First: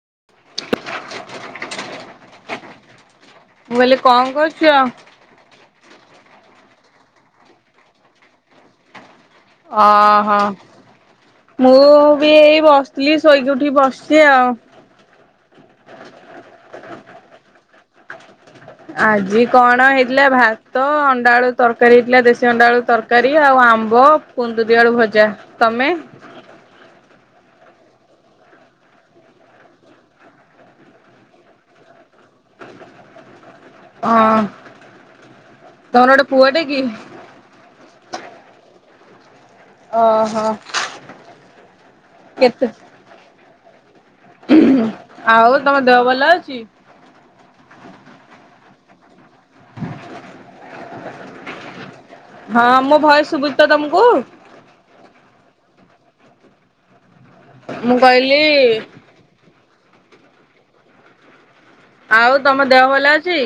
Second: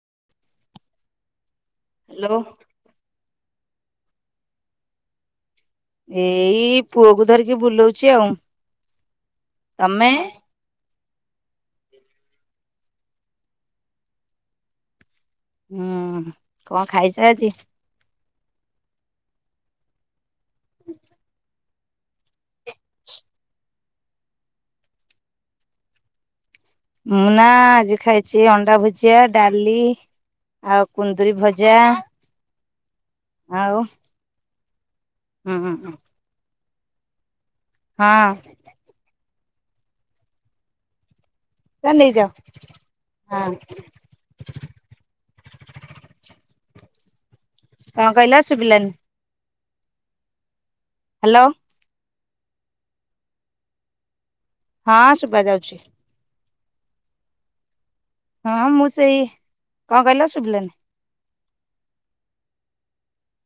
[unintelligible] Hello. ମୁଁ କହିଲି କଣ କରୁଚ। ଏଇ ପୁଅକୁ ଧରିକି ବୁଲଉଚି ଆଉ। ଓ ତମେ? ହୋ। ମୁଁ ବି ଏଇ ବସିଥିଲି ଶୋଇକି ଉଠିକି ବସିଚି ଆଉ। ହୁଁ କଣ ଖାଇଚ ଆଜି। ଆଜି କଣ ହେଇଥିଲା। ଭାତ ଅଣ୍ଡା ଆଳୁ ତରକାରୀ ହେଇଥିଲା। ଦେଶୀ ଅଣ୍ଡା ଆଳୁ ତରକାରୀ ଆଉ ଆମ୍ବ କୁନ୍ଦୁରି ଆଳୁ ଭଜା ତମେ? ମୁଁ ନା ଆଜି ଖାଇଚି ଅଣ୍ଡା ଭୁଜିଆ ଡାଲି ଆଉ କୁନ୍ଦୁରି ଭଜା। ଆଉ ହଁ ହୁଁ ହୁଁ ତମର ଗୋଟେ ପୁଅଟେ କି? ହଁ। ଓ ହୋ। ତା ନେଇଯାଅ ହଁ। ହୁଁ ଆଉ ତମ ଦେହ ଭଲ ଅଛି। କଁ କହିଲ ଶୁବିଲାନି। ହ ହାଲୋ। ହଁ ମୋ ଭୟସ ଶୁବୁଚିତ ତମକୁ? ହଁ ଶୁବା ଯାଉଚି। ମୁଁ କହିଲି କଁ କହିଲ ଶୁବିଲାନି। ଆଉ ତମ ଦେହ ଭଲ ଅଛି।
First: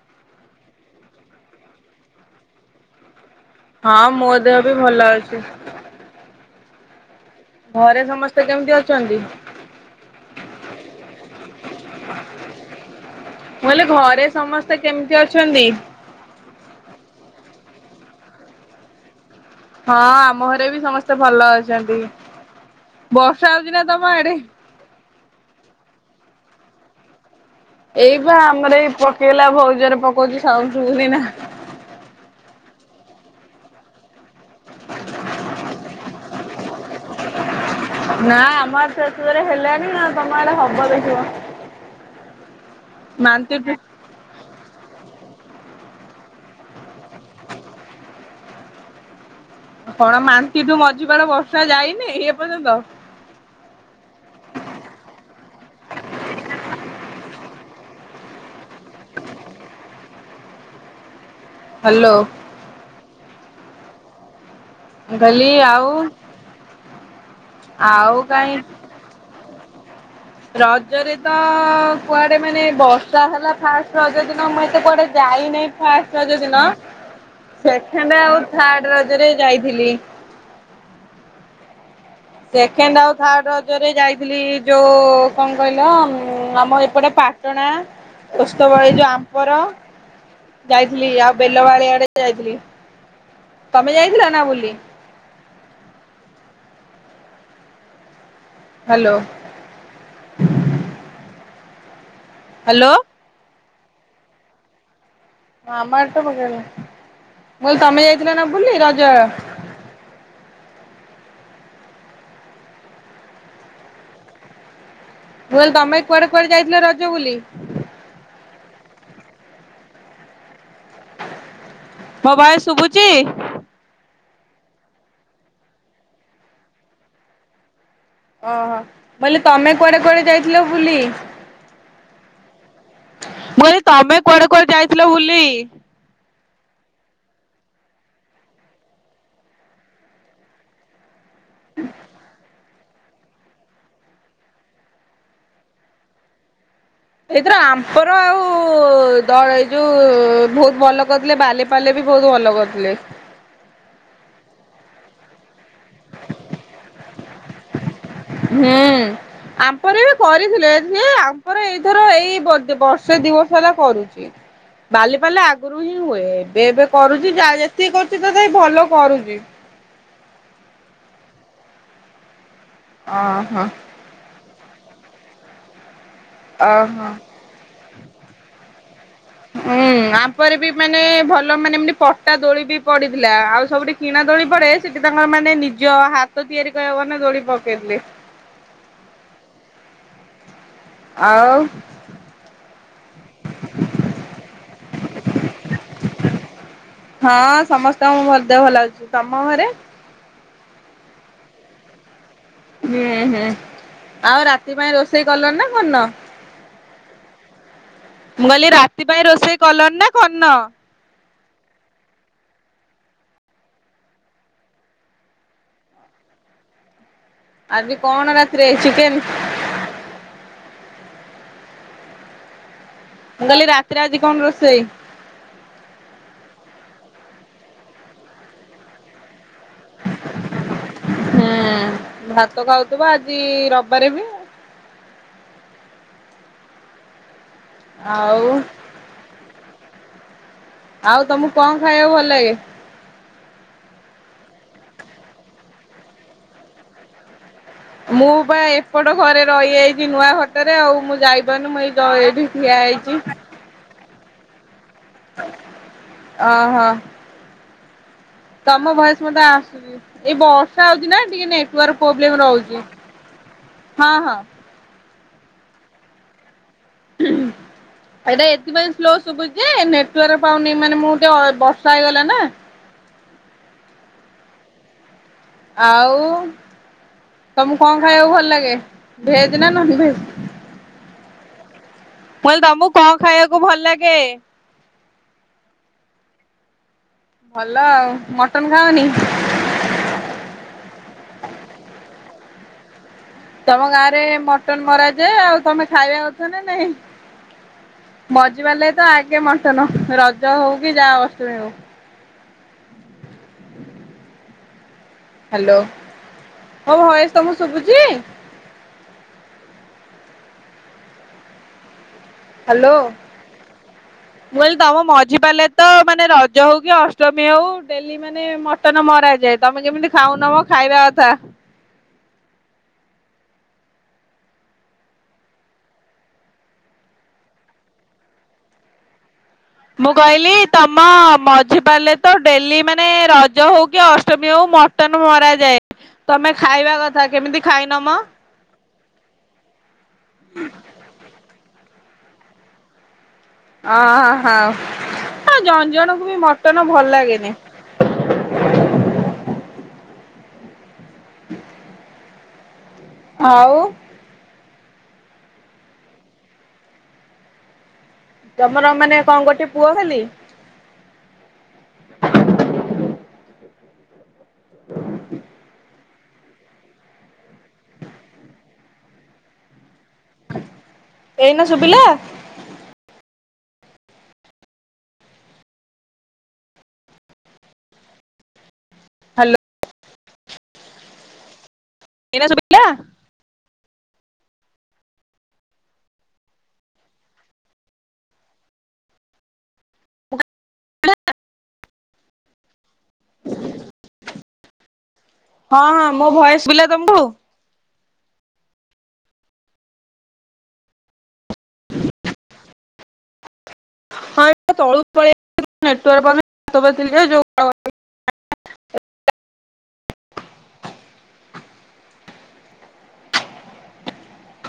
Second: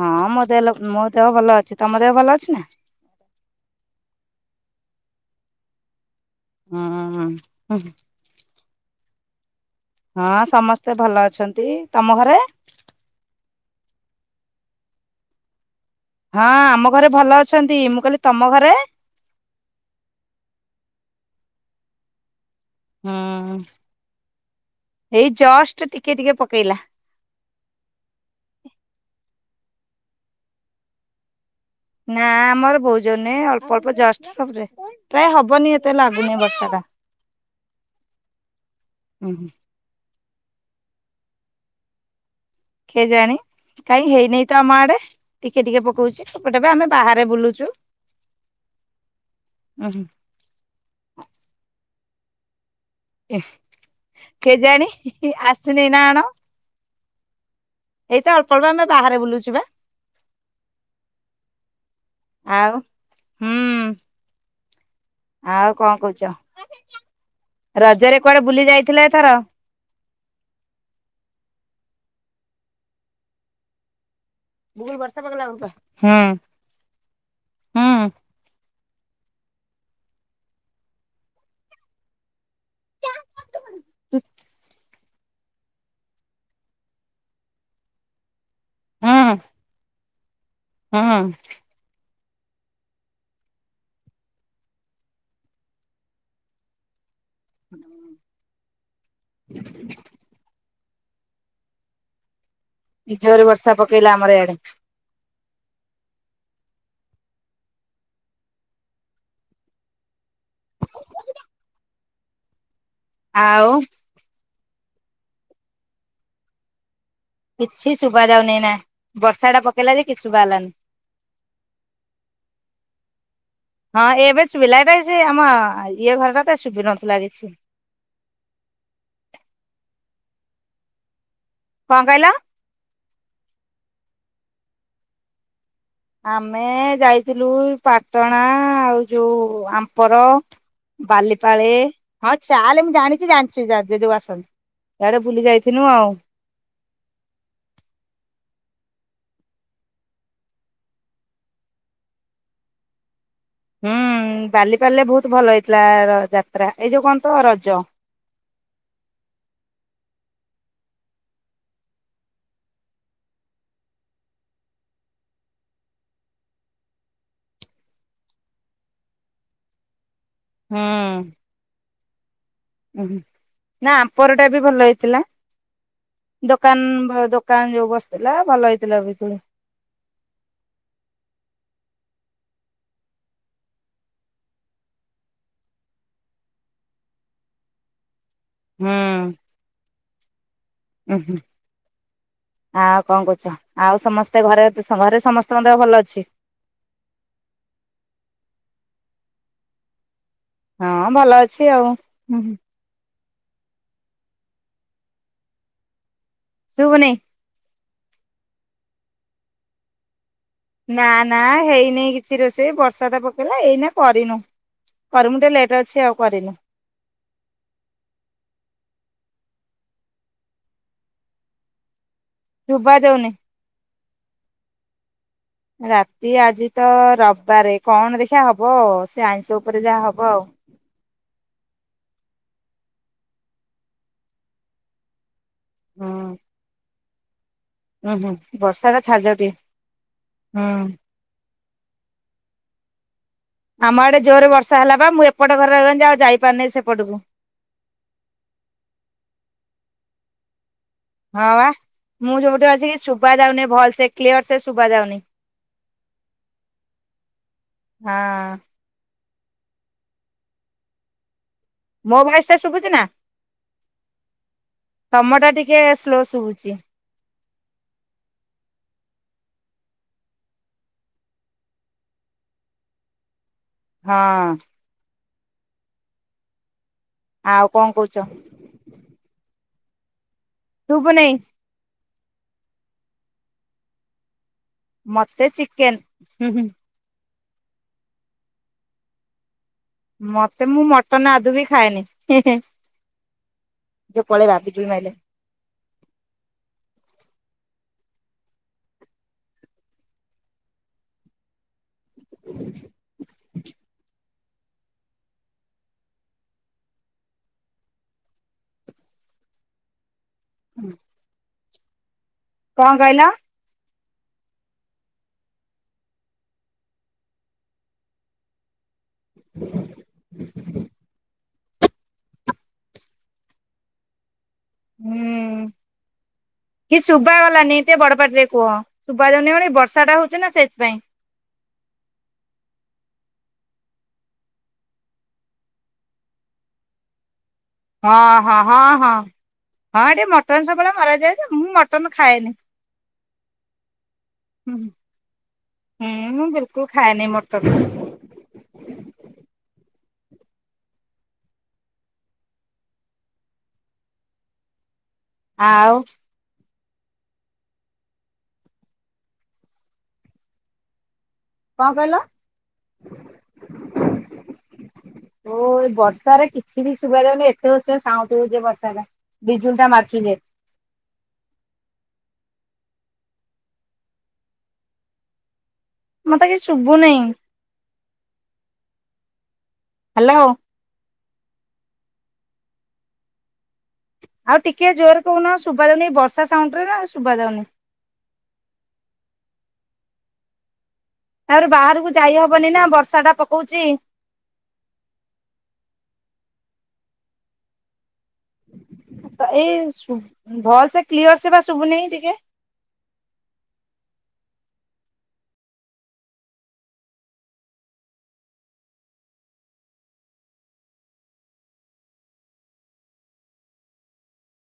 ହଁ ମୋ ଦେହ ଲ ମୋ ଦେହ ଭଲ ଅଛି ତମ ଦେହ ଭଲ ଅଛି ନା। ହଁ ମୋ ଦେହ ବି ଭଲ ଅଛି। ହୁଁ। ଘରେ ସମସ୍ତେ କେମିତି ଅଛନ୍ତି। ହଁ ସମସ୍ତେ ଭଲ ଅଛନ୍ତି। ତମ ଘରେ? ମୁଁ କହିଲି ଘରେ ସମସ୍ତେ କେମିତି ଅଛନ୍ତି। ହଁ ଆମ ଘରେ ଭଲ ଅଛନ୍ତି। ମୁଁ କହିଲି ତମ ଘରେ? ହଁ ଆମ ଘରେ ବି ସମସ୍ତେ ଭଲ ଅଛନ୍ତି। ହୁଁ ବର୍ଷା ହଉଛି ନା ତମ ଆଡେ? ଏଇ ଜଷ୍ଟ ଟିକେ ଟିକେ ପକେଇଲା। ଏଇ ବା ଆମର ଏଇ ପକେଇଲା ବହୁତ ଜୋରରେ ପକଉଛି ସାଉଣ୍ଡ ଶୁଭୁଛି ନା? ନା ଆମର ବହୁତ ଜନେ ଅଳ୍ପ ଅଳ୍ପ ଜଷ୍ଟବରେ ପ୍ରାୟ ହବନି ଏତେ ଲାଗୁନି ବର୍ଷା ସେଟା। ନା ଆମର ସେତୁରେ ହେଲେଣି ନା ତମ ଏଡ ହବ ଦେଖିବ। କେଜାଣି ମାନ୍ତିଠୁ କାଇଁ ହେଇନାଇ ତ ଆମ ଆଡେ ଟିକେ ଟିକେ ପକଉଛି ସେପଟେ ବି ଆମେ ବାହାରେ ବୁଲୁଛୁ। କଣ ମାଁନ୍ତିତୁ ମଝିବାର ବର୍ଷା ଯାଇନି ଏ ପର୍ଯ୍ୟନ୍ତ। କେଜାଣୀ ଆସନି ନା ଆଣ। ଏଇତ ଅଳ୍ପ ଅଳ୍ପ ଆମେ ବାହାରେ ବୁଲୁଛ ବା। ହ୍ୟାଲୋ। ଆଉ ହୁଁ। ମୁଁ କହିଲି ଆଉ କଣ କହୁଛ ଆଉ ରଜରେ କୁଆଡେ କାଇଁ ବୁଲି ଯାଇଥିଲେ ଏଥର? ରଜରେ ତ କୁଆଡେ ମାନେ ବର୍ଷା ହେଲା ଫାଷ୍ଟ ରଜ ଦ ମୁଁ ଏତେ ହୁଁ କୁଆଡେ ଯାଇନହି ହୁଁ ଫାଷ୍ଟ ରଜ ଦିନ ସେକେଣ୍ଡ ଆଉ ର୍ଥାଡ ରଜଦିନ ରେ ଯାଇଥିଲି। ସେକେଣ୍ଡ ଆଉ ଥାର୍ଡ ରଜରେ ଯାଇଥିଲି ଯୋଉ ତ କଣ କହିଲ ଉ ଆମ ଏପଟେ ପାଟଣା ଓସ୍ତପାଳ ଯୋଉ ହୁଁ ଆମ୍ପର। ଯାଇଥିଲି ହୁଁ ଆଉ ବେଲବାଳିଆଡେ ତମେ ଯାଇଥିଲ ନା ବୁଲି? ହୁଁ। ହ୍ୟାଲୋ। ହ୍ୟାଲୋ। ଜୋର ବର୍ଷା ପକେଇଲା ଆମରଆଡେ। ହଁ ଆମ ଆଡେ ତ ପକେଇଲାଣି। ମୁଁ କହିଲି ତମେ ଯାଇଥିଲ ନା ବୁଲି ରଜ ଆଉ। ମୁଁ କହିଲି ତମେ କୁଆଡେ କୁଆଡେ ଯାଇଥିଲ ରଜ ବୁଲି? କିଛି ଶୁଭା ଯାଉନି ନା ବର୍ଷା ଟା ପକେଇଲା ଯେ କିଛି ଶୁଭା ହେଲାନି। ମୋ ଭଏସ ଶୁଭୁଛି? ହଁ ଏବେ ଶୁଭିଲା ଏଟା ସେ ଆମ ଇଏ ଘରଟା ତ ଶୁଭିନଥିଲା କିଛି। ଓହୋ ବୋଇଲେ ତମେ କୁଆଡେ କୁଆଡେ ଯାଇଥିଲ ବୁଲି? କଣ କହିଲ? ମୁଁ ତମେ କୁଆଡେ କୁଆଡେ ଯାଇଥିଲ ବୁଲି? ଆମେ ଯାଇଥିଲୁ ପାଟଣା ଆଉ ଯଉଁ ଆମ୍ପର। ବାଲିପାଳେ ହଁ ଚାଲେ ମୁ ଜାଣିଛି ଜାଣିଛୁ ଯୋଉ ଆସନ୍ତି ସେଇଆଡେ ବୁଲି ଯାଇଥିଲୁ ଆଉ। ଏଇଥର ଆମ୍ପର ଆଉ ଦ ଏଇ ଯୋଉ ବହୁତ ଭଲ କରିଥିଲେ ବାଲିପାଳେ ବି ବହୁତ ଭଲ କରିୁଥିଲେ। ହୁଁ ବାଲିପାଳିରେ ବହୁତ ଭଲ ହେଇଥିଲା ଯାତ୍ରା ଏଇ ଯୋଉ କଣ ତ ରଜ। ହୁଁ। ଆପରେ ଯେ କରିଥିଲେ ଆମପରେ ଏଇଥର ଏଇ ବର୍ଷେ ଦିବର୍ଷ ହେଲା କରୁଚି ବାଲି ପାଲା ଆଗରୁ ହିଁ ହୁଏ। ଏବେ ଏବେ କରୁଛି ଯା ଯେତିକି କରୁଛି ତଥାପି ଭଲ କରୁଚି। ହଁ। ଓହୋ ନା ଆମ୍ପର ଟା ବି ଭଲ ହେଇଥିଲା। ଦୋକାନ ଓହୋ। ଭ ଦୋକାନ ଯୋଉ ବସିଥିଲା ଭଲ ହେଇଥିଲା ବି ହୁଁ ଆପରେ ବି ମାନେ ଭଲ ମାନେ ଏମନ୍ତି କଟା ଦୋଳି ବି ପଡିଥିଲା। ଆଉ ସବୁଠି କିଣା ଦୋଳି ପରେ ସେଠି ତାଙ୍କର ମାନେ ନିଜ ହାତ ତିଆରି କରିବାକୁ ଗଲେ ଦୋଳି ପକେଇ ଥିଲେ ହୁଁ। ଆଉ ଆଉ କଣ କରୁଛ? ଆଉ ସମସ୍ତେ ଘରେ ସ ଘରେ ସମସ୍ତଙ୍କ ଦେହ ଭଲ ଅଛି। ହଁ ସମସ୍ତଙ୍କୁ ଭଲଦ ତମ ଘରେ? ହଁ ଭଲ ଅଛି ଆଉ। ହୁଁ ହୁଁ ଆଉ ରାତି ପାଇଁ ରୋଷେଇ କଲଣି ନା କରିନ? ଶୁଭୁନି। ମୁଁ କହିଲି ରାତି ପାଇଁ ରୋଷେଇ କଲଣି ନା କରିନ? ନା ନା ହେଇନେଇ କିଛି ରୋଷେଇ ବର୍ଷା ତ ପକେଇଲା ଏଇନା କରିନୁ। କରି ମୁଁ ଟିକେ ଲେଟ୍ ରେ ଅଛି ଆଉ କରିନୁ। ଆଜି କଣ ରାତିରେ ଚିକେନ୍? ଶୁଭା ଯାଉନି ମୁଁ କହିଲି ରାତିରେ ଆଜି କଣ ରୋଷେଇ? ରାତିରେ ଆଜି ତ ରବବାରେ କଣ ଦେଖିଇଆ ହବ ସେ ଆଇଁଷ ଉପ ପରେ ଯାହା ହବ ଆଉ। ଥିବ ଆଜି ରବିବାରେ ବି। ହୁଁ ହୁଁ ଆଉ ବର୍ଷାଟା ଛାଡି ଯାଉ ଟିକେ। ହୁଁ। ଆଉ ତମକୁ କଣ ଖାଇବାକୁ ଭଲ ଲାଗେ? ଆମ ଆଡ଼େ ଜୋରେ ବର୍ଷା ହେଲା ବା ମୁଁ ଏପଟ ଘରେ [unintelligible] ଆଉ ଯାଇପାରୁ ନେଇ ସେପଟକୁ। ମୁଁ ବା ଏପଟ ଘରେ ରହିଯାଇଛି ନୂଆ ଘରଟା ରେ ଆଉ ମୁଁ ହଁ ବା। ଯାଇପାରୁନି ମୁଁ ଏଇ ଦ ମୁଁ ଏଇଠି ଯୋଉଠି ଠିଆ ଅଛି ହେଇଚି। ଶୁଭା ଯାଉନି ଭଲ ସେ କ୍ଲିୟର ସେ ଶୁଭା ଯାଉନି ଅ ହୋ। ହଁ। ତମ ଭଏସ୍ ମତେ ଆସୁନି ଏଇ ବର୍ଷା ହଉଛି ନା ଟିକେ ନେ ଟୱାର୍କ ମୋ ପ୍ରୋବ୍ଲେମ୍ ଭଏସ ଟା ରହୁଚି, ଶୁଭୁଛି ନା ହଁ ହଁ। ତମର ଟିକେ ସ୍ଲୋ ଶୁଭୁଛି। ଉଁହୁ। ଏଇଟା ଏଥିପାଇଁ ସ୍ଲୋ ଶୁଭୁଚି ନେଟୱାର୍କ ପାଉନି ମାନେ ମୁଁ ଅ ଟିକେ ବର୍ଷା ହେଇଗଲା ନା। ହଁ। ଆଉ ଆଉ ତମକୁ କଣ କହୁଛ ଖାଇବାକୁ ଭଲ ଲାଗେ ଭେଜ୍ ନା ନନଭେଜ୍? ଶୁଭୁ ନେଇ। ମୁଁ କହିଲି ତମକୁ କଣ ଖାଇବାକୁ ଭଲ ଲାଗେ? ମତେ ଚିକେନ୍ ହୁଁ ହୁଁ। ଭଲ ଆଉ, ମଟନ ଖାଅନି? ମତେ ମୁଁ ମଟନ ଆଦୌ ବି ଖାଏନି ହେଁ ହେଁ। ତମ ଗାଁରେ ଯୋଉ ପଳେଇବା ମଟନ ବିଜୁଳି ମାଇଲେ ମରାଯାଏ ଆଉ ତମେ ଖାଇବା କଥା ନା ନାହିଁ। ମଝି ବାରିଲେ ତ ଆଗେ ମଟନ ରଜ ହଉ କି ଯାହା ଅଷ୍ଟମୀ ହଉ। ହ୍ୟାଲୋ! ମୋ ଭଏସ୍ ତମକୁ ଶୁଭୁଚି? ହୁଁ। କଁ ହ୍ୟାଲୋ। କହିଲ? ମୁଁ କହିଲି ତମ ମଝି ପାରିଲେ ତ ମାନେ ରଜ ହଉ କି ଅଷ୍ଟମୀ ହଉ ଡେଲି ମାନେ ମଟ ଟନ ମରାଯାଏ ତମେ ଯେମତି ଖାଉନ ବ ଖାଇବା କଥା। ହୁଁ କିଛି ଶୁଭ ଗଲାନି ଟିକେ ବଡ ପାଟିରେ କୁହ ଶୁଭା ଯାଉନି ମାନେ ବର୍ଷା ମୁଁ ଟା ହଉଛି କହିଲି ନା ସେଇଥିପାଇଁ ତମ ମଝି ବାରଲେ ତ ଡେଲି ମାନେ ରଜ ହଉ କି ଅଷ୍ଟମୀ ହଉ ମଟନ ମରାଯାଏ ତମେ ଖାଇବା କଥା, କେମିତି ଖାଇନ ମ? ହଁ ହଁ ହଁ ହଁ ହଁ ଏଠି ମଟନ୍ ସବୁବେଳେ ମରାଯାଏ ଯେ ମୁଁ ମ ଟନ୍ ମୁଁ ଖାଏନି। ଅ ହ ଜଣ ଜଣଙ୍କୁ ବି ହୁଁ ମୁଁ ମଟନ ବିଲକୁଲ ଭଲ ଖାଏନି ଲାଗେନି। ମଟନ ଆଉ ଆଉ ତମର ମାନେ କଣ ଗୋଟେ ପୁଅ ଖାଲି? କଣ କହିଲ ଓ ବର୍ଷ ବର୍ଷାରେ କିଛି ବି ଶୁଭାଯାଉନି ଏତେ ଜୋରରେ ସାଉଣ୍ଡ ହଉଛି ବର୍ଷା ଟା ବିଜୁଳି ଟା ମା ଏଇନା ଶୁଭିଲା। ମତେ କିଛି ଶୁଭୁନି। ହ୍ୟାଲୋ। ହ୍ୟାଲୋ। ଏନା ଶୁଭିଲା? ଆଉ ଟିକେ ଜୋରେ କହୁନ ଶୁଭ ଯାଉନି ବର୍ଷା ସାଉଣ୍ଡରେ ନା ଶୁଭ ଯାଉନି। ତାପରେ ବାହାରକୁ ଯାଇ ହବନି ନା ବର୍ଷା ଟା ପକଉଛି। ହଁ ହଁ ମୋ ଭଏସ ଶୁଭିଲା ତମକୁ? ଏଇ ଶୁ ଭଲସେ କ୍ଲିଅରସେ ବା ଶୁଭୁନେଇ ଟିକେ। ହଁ ତଳ ପଳି ଆସିଲ ନେଟୱକ ପାଉନି [inaudible]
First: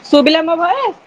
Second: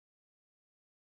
ଶୁଭିଲା ମୋ ଭଏସ?